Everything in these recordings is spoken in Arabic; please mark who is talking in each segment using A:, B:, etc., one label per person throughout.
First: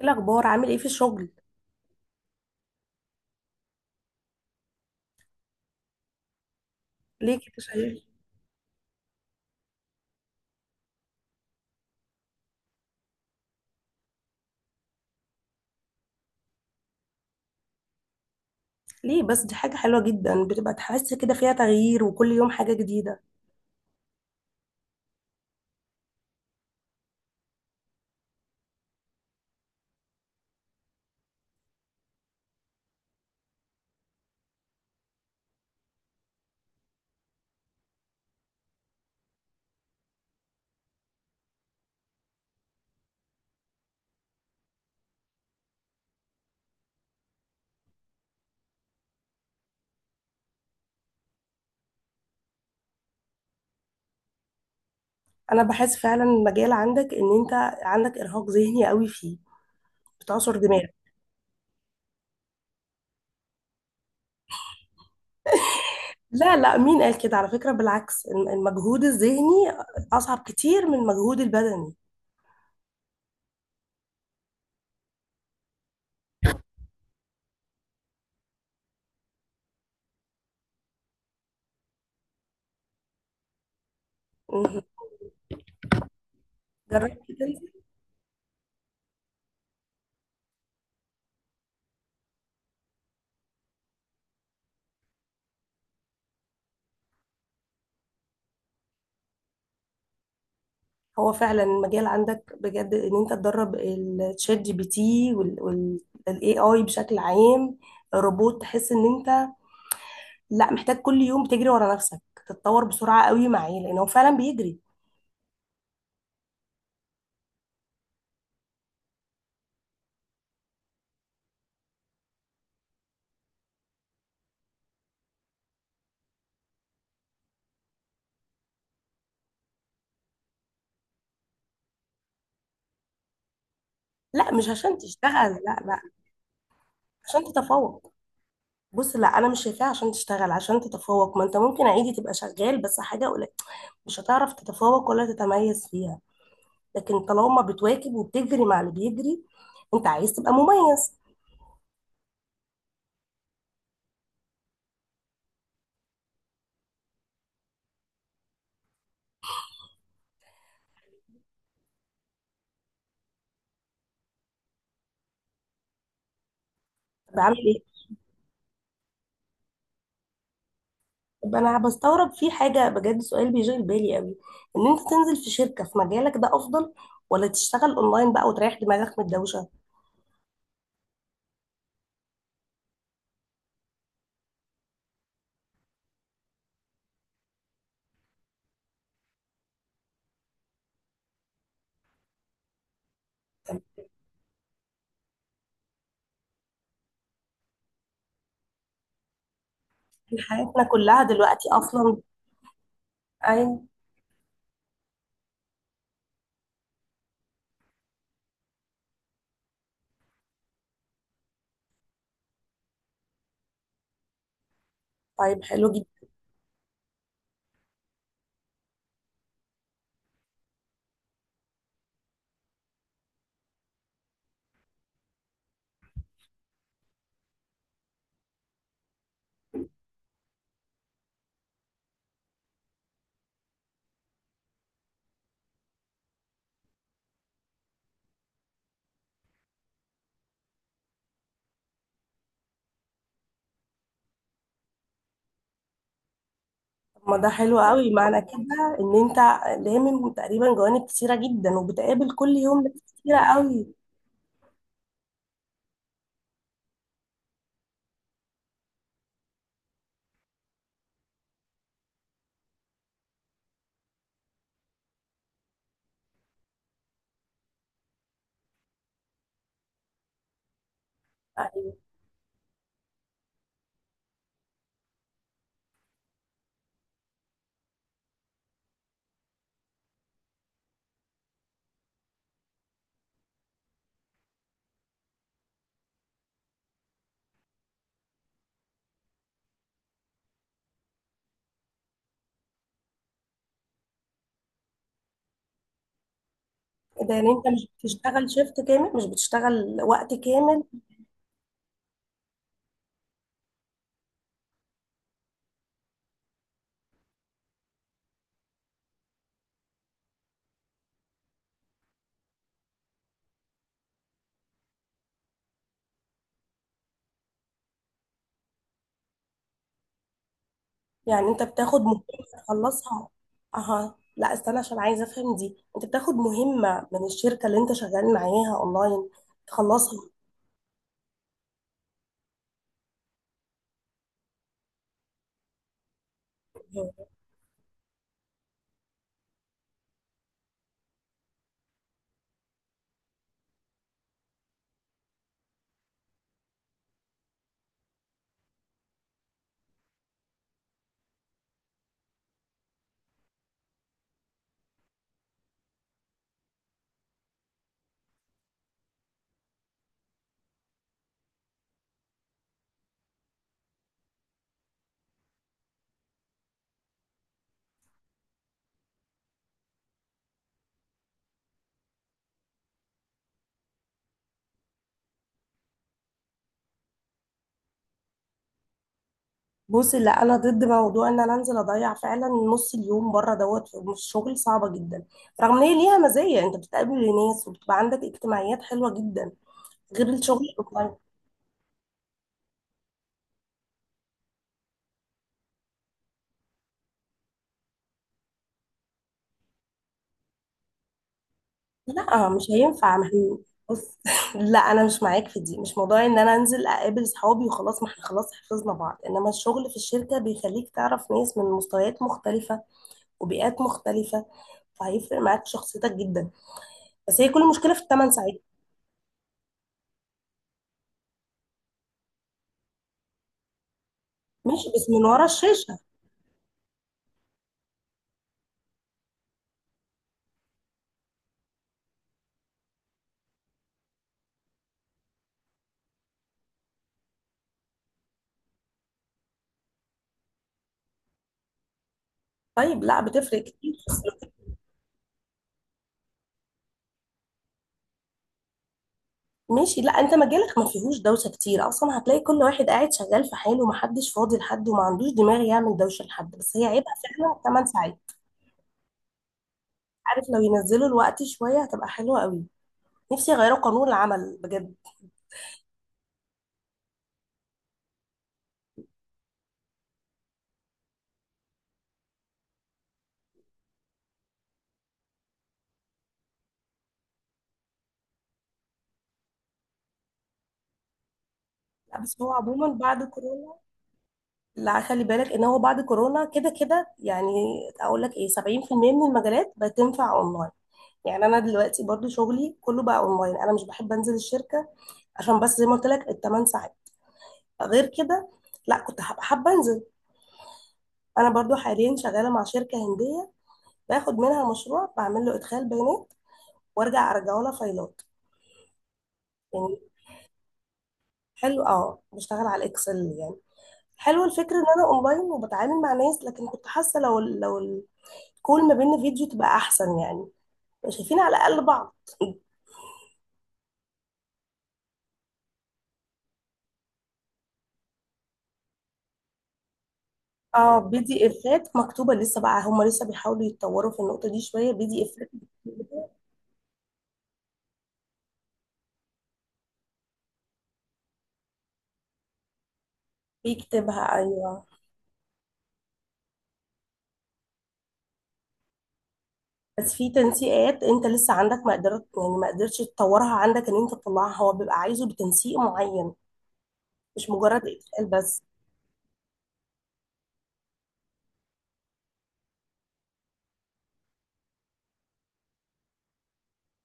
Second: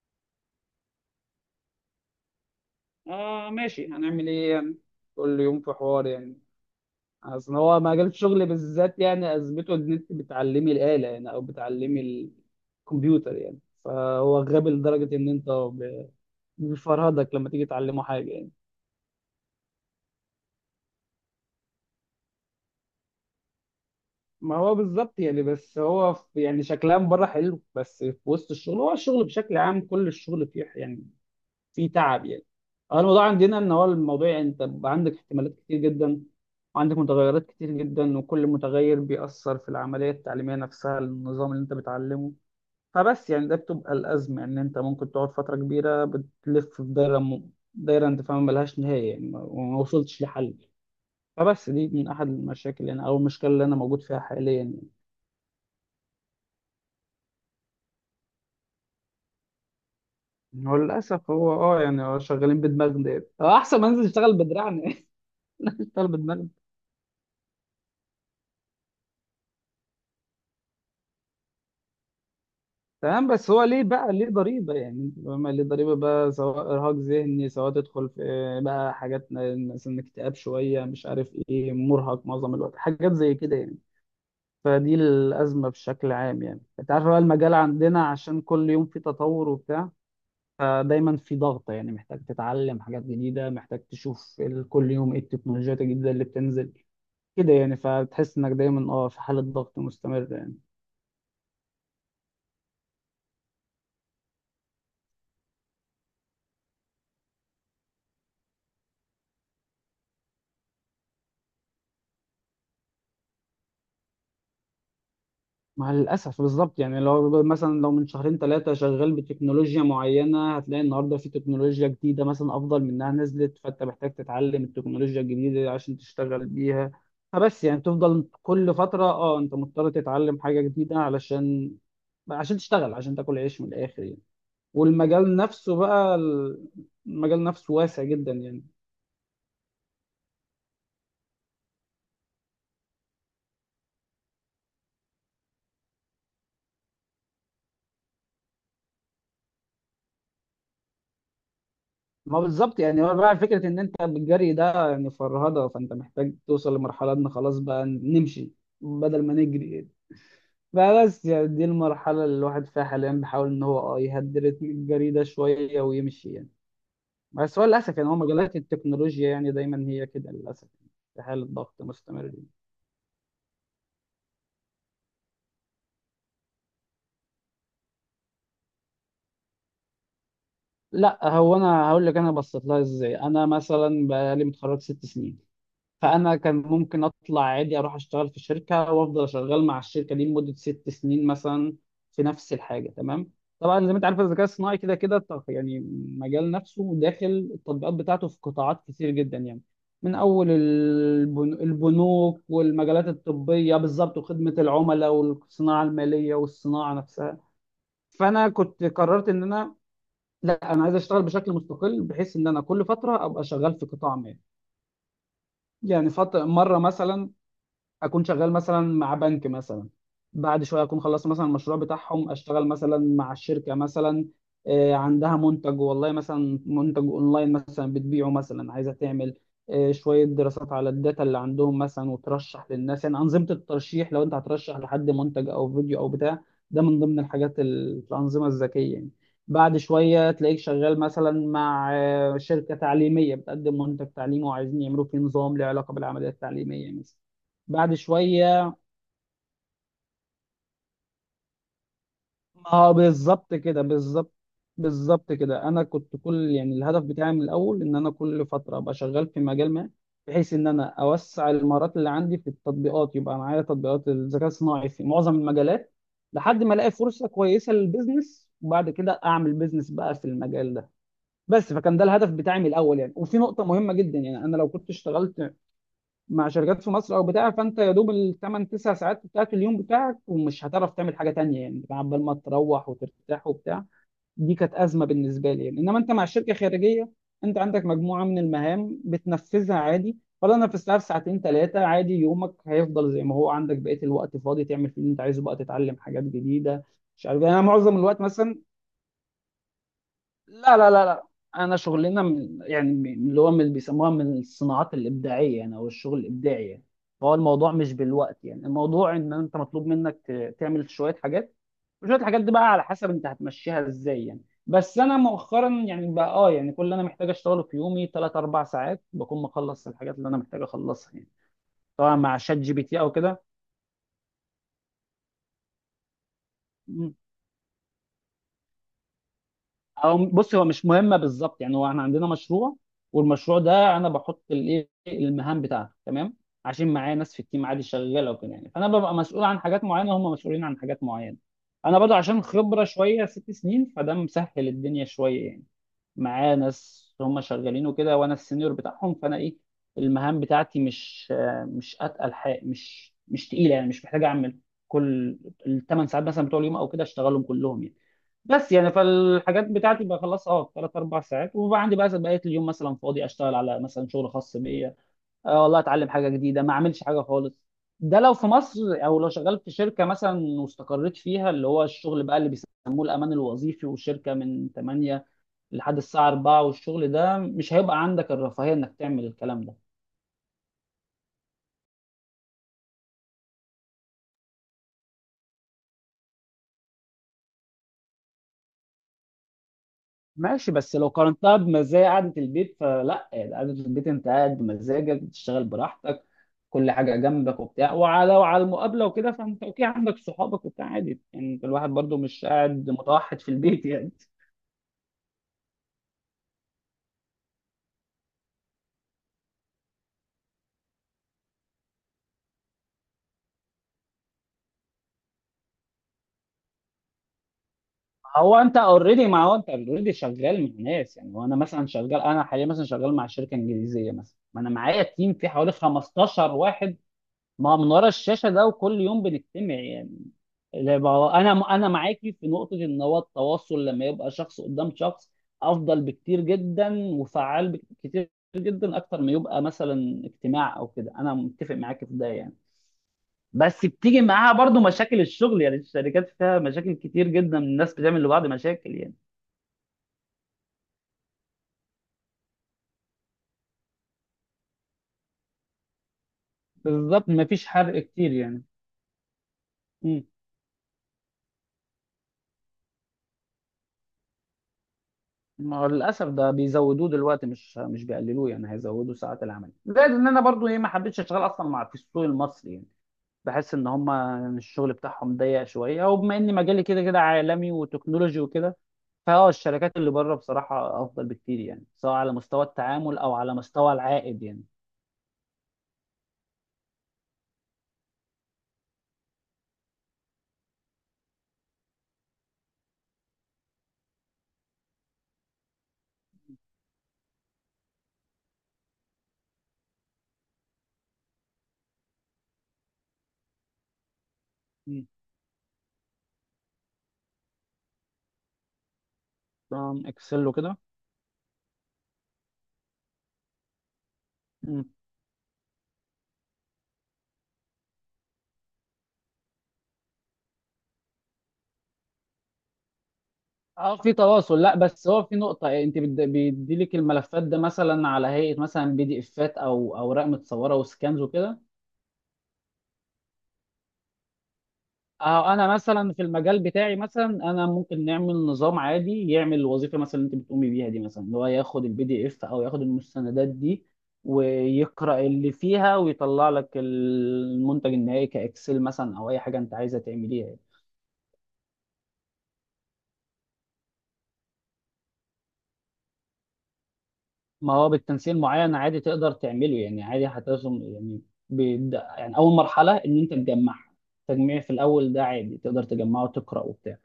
A: ايه الاخبار، عامل ايه في الشغل؟
B: آه، ماشي، هنعمل ايه يعني. كل يوم في حوار يعني.
A: ليه كده
B: اصل هو
A: شايف؟
B: مجال الشغل بالذات يعني ازمته ان انت بتعلمي الآلة يعني او بتعلمي الكمبيوتر يعني، فهو غبي لدرجة ان انت بيفرهدك لما تيجي تعلمه حاجة يعني.
A: ليه بس، دي حاجه حلوه جدا، بتبقى تحس كده فيها تغيير وكل يوم حاجه جديده.
B: ما هو بالظبط يعني، بس هو يعني شكلها من بره حلو، بس في وسط الشغل هو الشغل بشكل عام كل الشغل فيه يعني في تعب يعني. هو الموضوع عندنا ان هو الموضوع انت بيبقى عندك احتمالات كتير جدا وعندك متغيرات كتير جدا، وكل متغير بيأثر في العملية التعليمية نفسها النظام اللي انت بتعلمه. فبس يعني ده بتبقى الأزمة ان انت ممكن تقعد فترة كبيرة بتلف في دايرة دايرة انت فاهم ملهاش نهاية يعني وما وصلتش لحل. فبس دي من أحد المشاكل يعني أو المشكلة اللي أنا موجود فيها حاليا يعني.
A: انا بحس فعلا المجال عندك ان انت عندك ارهاق ذهني قوي فيه، بتعصر
B: هو
A: دماغك.
B: للأسف هو يعني هو شغالين بدماغنا يعني، هو أحسن ما أنزل أشتغل بدراعنا. أشتغل بدماغنا.
A: لا لا، مين قال كده؟ على فكره بالعكس، المجهود الذهني اصعب كتير من المجهود البدني.
B: تمام، بس هو ليه بقى، ليه ضريبة يعني انت فاهم، ليه ضريبة بقى سواء إرهاق ذهني سواء تدخل في بقى حاجات مثلا اكتئاب شوية، مش عارف ايه، مرهق معظم الوقت، حاجات زي كده يعني.
A: مهم.
B: فدي الأزمة بشكل عام يعني، انت عارف بقى
A: جربت
B: المجال
A: تنزل؟
B: عندنا عشان كل يوم في تطور وبتاع، فدايما في ضغط يعني، محتاج تتعلم حاجات جديدة، محتاج تشوف كل يوم ايه التكنولوجيات الجديدة اللي بتنزل كده يعني، فتحس انك دايما في حالة ضغط مستمرة يعني.
A: هو فعلا المجال عندك بجد ان انت تدرب الشات جي بي تي والاي اي بشكل عام، الروبوت. تحس ان انت لا، محتاج كل يوم تجري ورا نفسك، تتطور بسرعة قوي معاه لأن هو فعلا بيجري.
B: مع الأسف بالظبط يعني، لو مثلا لو من شهرين ثلاثة شغال بتكنولوجيا معينة هتلاقي النهاردة في تكنولوجيا جديدة مثلا أفضل منها نزلت، فأنت محتاج تتعلم التكنولوجيا الجديدة عشان تشتغل بيها. فبس يعني تفضل كل فترة أنت مضطر تتعلم حاجة جديدة علشان عشان تشتغل، عشان تاكل عيش من الآخر يعني.
A: لا، مش عشان
B: والمجال
A: تشتغل، لا
B: نفسه
A: لا،
B: بقى،
A: عشان
B: المجال نفسه واسع
A: تتفوق.
B: جدا يعني.
A: بص، لا أنا مش شايفاها عشان تشتغل، عشان تتفوق. ما أنت ممكن عادي تبقى شغال بس حاجة قليلة، مش هتعرف تتفوق ولا تتميز فيها، لكن طالما بتواكب وبتجري مع اللي بيجري، أنت عايز تبقى مميز.
B: ما بالظبط يعني، هو بقى فكرة إن أنت بالجري ده يعني فرهدة، فأنت محتاج توصل لمرحلة إن خلاص بقى نمشي بدل ما نجري. فبس يعني دي المرحلة اللي الواحد فيها حاليا بيحاول إن هو يهدي رتم الجري ده شوية ويمشي يعني.
A: تبقى عامل
B: بس هو
A: إيه؟
B: للأسف يعني هو مجالات التكنولوجيا يعني دايما هي كده للأسف في حالة
A: طب
B: ضغط
A: أنا بستغرب
B: مستمر.
A: في حاجة بجد، سؤال بيشغل بالي قوي، إن أنت تنزل في شركة في مجالك ده أفضل، ولا تشتغل أونلاين بقى وتريح دماغك من الدوشة؟
B: لا، هو أنا هقول لك، أنا بصيت لها إزاي. أنا مثلا بقالي متخرج ست سنين، فانا كان ممكن اطلع عادي اروح اشتغل في شركه وافضل شغال مع الشركه دي لمده 6 سنين مثلا في نفس الحاجه. تمام، طبعا زي ما انت عارف الذكاء الصناعي كده كده يعني مجال نفسه داخل التطبيقات بتاعته في قطاعات كتير جدا يعني، من اول
A: حياتنا كلها دلوقتي اصلا.
B: البنوك والمجالات
A: اي.
B: الطبيه بالظبط وخدمه العملاء والصناعه الماليه والصناعه نفسها. فانا كنت قررت ان انا، لا انا عايز اشتغل بشكل مستقل بحيث ان انا كل فتره ابقى شغال في قطاع ما
A: طيب، حلو
B: يعني.
A: جدا.
B: فتره مره مثلا اكون شغال مثلا مع بنك مثلا، بعد شويه اكون خلصت مثلا المشروع بتاعهم اشتغل مثلا مع الشركه مثلا عندها منتج والله مثلا منتج اونلاين مثلا بتبيعه مثلا، عايزه تعمل شويه دراسات على الداتا اللي عندهم مثلا، وترشح للناس يعني انظمه الترشيح، لو انت هترشح لحد منتج او فيديو او بتاع، ده من ضمن الحاجات الانظمه الذكيه يعني. بعد شويه تلاقيك شغال مثلا مع شركه تعليميه بتقدم منتج تعليمي وعايزين يعملوا فيه نظام له علاقه بالعمليه التعليميه مثلا.
A: طب ما ده حلو
B: بعد
A: قوي، معنى
B: شويه،
A: كده ان انت لامم تقريبا جوانب كتيره جدا، وبتقابل كل
B: ما
A: يوم ناس
B: هو
A: كتيره
B: بالظبط كده،
A: قوي.
B: بالظبط بالظبط كده. انا كنت كل يعني الهدف بتاعي من الاول ان انا كل فتره ابقى شغال في مجال ما، بحيث ان انا اوسع المهارات اللي عندي في التطبيقات، يبقى معايا تطبيقات الذكاء الصناعي في معظم المجالات لحد ما الاقي فرصه كويسه للبيزنس، وبعد كده اعمل بيزنس بقى في المجال ده. بس فكان
A: ايوه.
B: ده الهدف بتاعي من الاول يعني. وفي نقطه مهمه جدا يعني، انا لو كنت اشتغلت مع شركات في مصر او بتاع، فانت يا دوب الثمان تسع ساعات بتاعت اليوم بتاعك، ومش هتعرف تعمل حاجه تانية يعني عبال ما تروح وترتاح وبتاع. دي كانت ازمه بالنسبه لي يعني. انما انت مع الشركه خارجيه، انت عندك مجموعه من المهام بتنفذها عادي، ولا انا في الساعه ساعتين ثلاثه عادي، يومك هيفضل زي ما هو عندك بقيه الوقت فاضي تعمل فيه اللي انت عايزه بقى، تتعلم حاجات جديده، مش
A: ده
B: عارف
A: يعني
B: يعني. انا
A: انت مش
B: معظم الوقت
A: بتشتغل
B: مثلا،
A: شيفت كامل، مش بتشتغل وقت
B: لا
A: كامل؟
B: لا لا لا، انا شغلنا من يعني اللي هو من بيسموها من الصناعات الابداعيه يعني او الشغل الابداعي يعني، فهو الموضوع مش بالوقت يعني. الموضوع ان انت مطلوب منك تعمل شويه حاجات، وشويه الحاجات دي بقى على حسب انت هتمشيها ازاي يعني. بس انا مؤخرا يعني بقى يعني كل اللي انا محتاج اشتغله في يومي 3 4 ساعات بكون مخلص الحاجات اللي انا محتاج اخلصها يعني،
A: يعني انت بتاخد
B: طبعا
A: مهمه
B: مع شات جي بي تي او
A: تخلصها؟
B: كده.
A: اها، لا استنى، عشان عايزه افهم دي. انت بتاخد مهمه من الشركه اللي انت شغال معاها اونلاين
B: او
A: تخلصها؟
B: بص هو مش مهمه بالظبط يعني، هو احنا عندنا مشروع، والمشروع ده انا بحط الايه المهام بتاعته. تمام، عشان معايا ناس في التيم عادي شغاله وكده يعني، فانا ببقى مسؤول عن حاجات معينه، هم مسؤولين عن حاجات معينه. انا برضه عشان خبره شويه 6 سنين فده مسهل الدنيا شويه يعني، معايا ناس هم شغالين وكده وانا السينيور بتاعهم، فانا ايه المهام بتاعتي مش اتقل حاجه، مش تقيله يعني، مش محتاج اعمل كل الثمان ساعات مثلا بتوع اليوم او كده اشتغلهم كلهم يعني. بس يعني فالحاجات بتاعتي بخلصها في ثلاث اربع ساعات، وبقى عندي بقى بقيه اليوم مثلا فاضي اشتغل على مثلا شغل خاص بيا، والله اتعلم حاجه جديده، ما اعملش حاجه خالص. ده لو في مصر او لو شغال في شركه مثلا واستقريت فيها، اللي هو الشغل بقى اللي بيسموه الامان الوظيفي، والشركه من 8 لحد الساعه 4، والشغل ده مش هيبقى عندك الرفاهيه انك تعمل الكلام ده.
A: بصي، لا انا ضد موضوع ان انا انزل اضيع فعلا نص اليوم بره دوت في الشغل، صعبه جدا. رغم ان هي ليها مزايا، انت بتقابل ناس وبتبقى عندك اجتماعيات حلوه جدا، غير الشغل
B: ماشي، بس لو
A: الاونلاين.
B: قارنتها بمزايا قعدة البيت فلا يعني، قعدة البيت انت قاعد بمزاجك، بتشتغل براحتك، كل حاجة جنبك وبتاع، وعلى وعلى المقابلة وكده، فانت اوكي عندك صحابك وبتاع عادي يعني، الواحد برضو مش
A: لا، مش
B: قاعد
A: هينفع. ما
B: متوحد في
A: هي-
B: البيت يعني.
A: بص لا، انا مش معاك في دي. مش موضوع ان انا انزل اقابل صحابي وخلاص، ما احنا خلاص حفظنا بعض، انما الشغل في الشركه بيخليك تعرف ناس من مستويات مختلفه وبيئات مختلفه، فهيفرق معاك شخصيتك جدا. بس هي كل المشكله في الثمان
B: هو
A: ساعات.
B: انت اوريدي، ما هو انت اوريدي شغال مع ناس يعني، وانا مثلا شغال، انا حاليا مثلا شغال مع شركة انجليزية مثلا، ما انا
A: ماشي،
B: معايا
A: بس من
B: تيم
A: ورا
B: فيه حوالي
A: الشاشه.
B: 15 واحد. ما من ورا الشاشه ده وكل يوم بنجتمع يعني. انا معاكي في نقطه ان هو التواصل لما يبقى شخص قدام شخص افضل بكتير جدا وفعال بكتير جدا اكتر ما يبقى مثلا اجتماع او كده، انا متفق معاكي في ده يعني.
A: طيب، لا بتفرق
B: بس
A: كتير.
B: بتيجي معاها برضو مشاكل الشغل يعني، الشركات فيها مشاكل كتير جدا، الناس بتعمل لبعض مشاكل يعني.
A: ماشي، لا، انت مجالك ما فيهوش دوشه كتير اصلا، هتلاقي كل واحد قاعد شغال في حاله، ومحدش فاضي لحد، وما عندوش دماغ يعمل دوشه لحد. بس هي عيبها
B: بالظبط
A: فعلا
B: مفيش
A: 8
B: حرق
A: ساعات.
B: كتير يعني.
A: عارف، لو ينزلوا الوقت شويه هتبقى حلوه قوي. نفسي يغيروا قانون العمل بجد.
B: ما هو للاسف ده بيزودوه دلوقتي مش بيقللوه يعني، هيزودوا ساعات العمل. زائد ان انا برضو ايه ما حبيتش اشتغل اصلا مع في السوق المصري يعني، بحس ان هم الشغل بتاعهم ضيق شويه، وبما ان مجالي كده كده عالمي وتكنولوجي وكده، فهو الشركات اللي بره بصراحه افضل بكتير يعني، سواء
A: لا،
B: على
A: بس هو
B: مستوى
A: عموما
B: التعامل
A: بعد
B: او على
A: كورونا،
B: مستوى العائد يعني.
A: لا خلي بالك ان هو بعد كورونا كده كده يعني. اقول لك ايه؟ 70% من المجالات بتنفع اونلاين. يعني انا دلوقتي برضو شغلي كله بقى اونلاين، انا مش بحب انزل الشركه عشان بس زي ما قلت لك الثمان ساعات، غير كده لا كنت هبقى حابه انزل. انا برضو حاليا شغاله مع شركه هنديه، باخد منها
B: مم.
A: مشروع، بعمل له ادخال بيانات وارجع ارجعه لها فايلات، يعني.
B: نظام اكسل وكده.
A: حلو، بشتغل على الاكسل يعني. حلو الفكره
B: مم.
A: ان انا اونلاين وبتعامل مع ناس، لكن كنت حاسه لو الكول ما بيننا فيديو تبقى احسن يعني، يبقى شايفين على الاقل بعض.
B: اه في تواصل. لا بس هو في نقطة انت بيديلك الملفات ده مثلا على هيئة مثلا بي دي افات او اوراق متصورة
A: اه بي
B: وسكانز
A: دي
B: وكده.
A: افات مكتوبه لسه، بقى هم لسه بيحاولوا يتطوروا في النقطه دي شويه بي دي افات
B: اه انا مثلا في المجال بتاعي مثلا انا ممكن نعمل نظام عادي يعمل الوظيفه مثلا اللي انت بتقومي بيها دي مثلا، اللي هو ياخد البي دي اف او ياخد المستندات دي
A: بيكتبها، ايوه.
B: ويقرا اللي فيها ويطلع لك المنتج النهائي كاكسل مثلا او اي حاجه انت عايزه
A: بس في
B: تعمليها يعني.
A: تنسيقات انت لسه عندك ما قدرت يعني ما قدرتش تطورها عندك، ان انت تطلعها هو بيبقى عايزه بتنسيق معين، مش
B: ما
A: مجرد
B: هو
A: اتقال
B: بالتنسيق
A: بس.
B: معين عادي تقدر تعمله يعني، عادي هترسم يعني. بيبدا يعني اول مرحله ان انت تجمعها، تجميع في الاول ده عادي تقدر تجمعه وتقرا وبتاع.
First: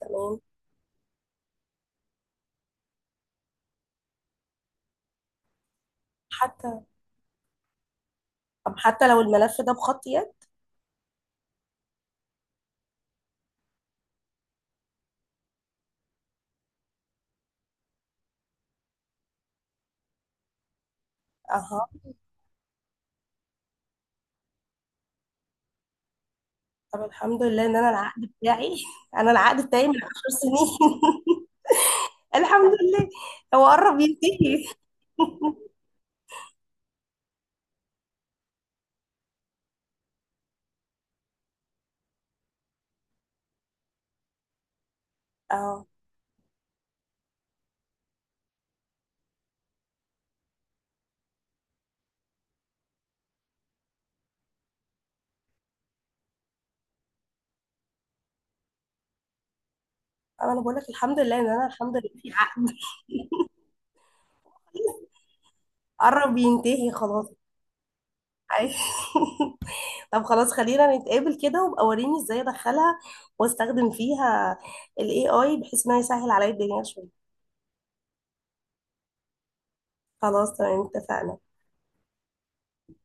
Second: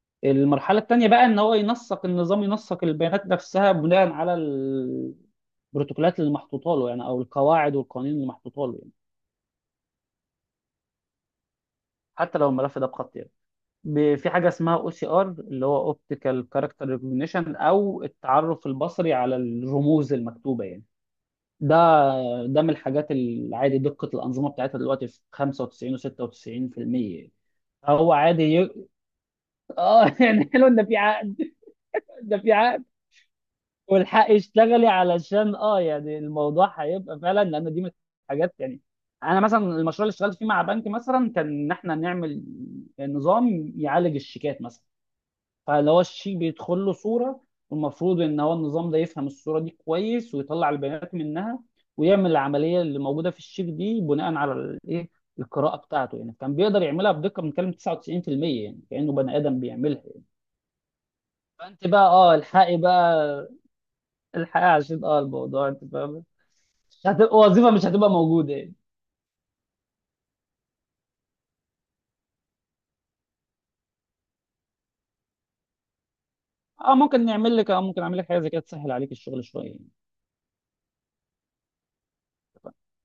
A: تمام.
B: المرحلة التانية بقى ان هو ينسق النظام، ينسق البيانات نفسها بناء على البروتوكولات اللي
A: حتى،
B: محطوطة له يعني، او القواعد والقوانين اللي محطوطة
A: طب
B: له يعني،
A: حتى لو الملف ده بخط يد.
B: حتى لو الملف ده بخط يعني، في حاجة اسمها او سي ار، اللي هو اوبتيكال كاركتر ريكوجنيشن، او التعرف البصري على الرموز المكتوبة يعني. ده
A: اها.
B: من الحاجات العادي، دقة الأنظمة بتاعتها دلوقتي في 95 و96%
A: طب
B: يعني.
A: الحمد لله ان انا
B: هو
A: العقد
B: عادي
A: بتاعي انا العقد بتاعي من
B: اه.
A: 10
B: يعني حلو ان
A: سنين.
B: في عقد، ده في
A: الحمد
B: عقد،
A: لله. هو قرب
B: والحقي
A: ينتهي.
B: اشتغلي علشان يعني الموضوع هيبقى فعلا، لان دي من الحاجات يعني. انا مثلا المشروع اللي اشتغلت فيه مع بنك مثلا كان ان احنا نعمل نظام يعالج الشيكات مثلا،
A: اه
B: فاللي هو الشيك بيدخل له صوره، والمفروض ان هو النظام ده يفهم الصوره دي كويس ويطلع البيانات منها ويعمل العمليه اللي موجوده في الشيك دي بناء على الايه القراءه بتاعته يعني، كان بيقدر يعملها بدقه بنتكلم 99% يعني، كانه بني ادم بيعملها.
A: انا بقول لك الحمد لله ان انا
B: فانت
A: الحمد
B: بقى
A: لله في عقد.
B: الحقي بقى الحقيقة عشان الموضوع انت فاهم،
A: قرب ينتهي خلاص.
B: هتبقى وظيفه مش هتبقى موجوده يعني.
A: أي. طب خلاص، خلينا نتقابل كده، وابقى وريني ازاي ادخلها واستخدم فيها ال AI، بحيث انها يسهل عليا الدنيا
B: اه
A: شوية.
B: ممكن نعمل لك، ممكن اعمل لك حاجه زي كده تسهل عليك الشغل شويه يعني.
A: خلاص، تمام، اتفقنا.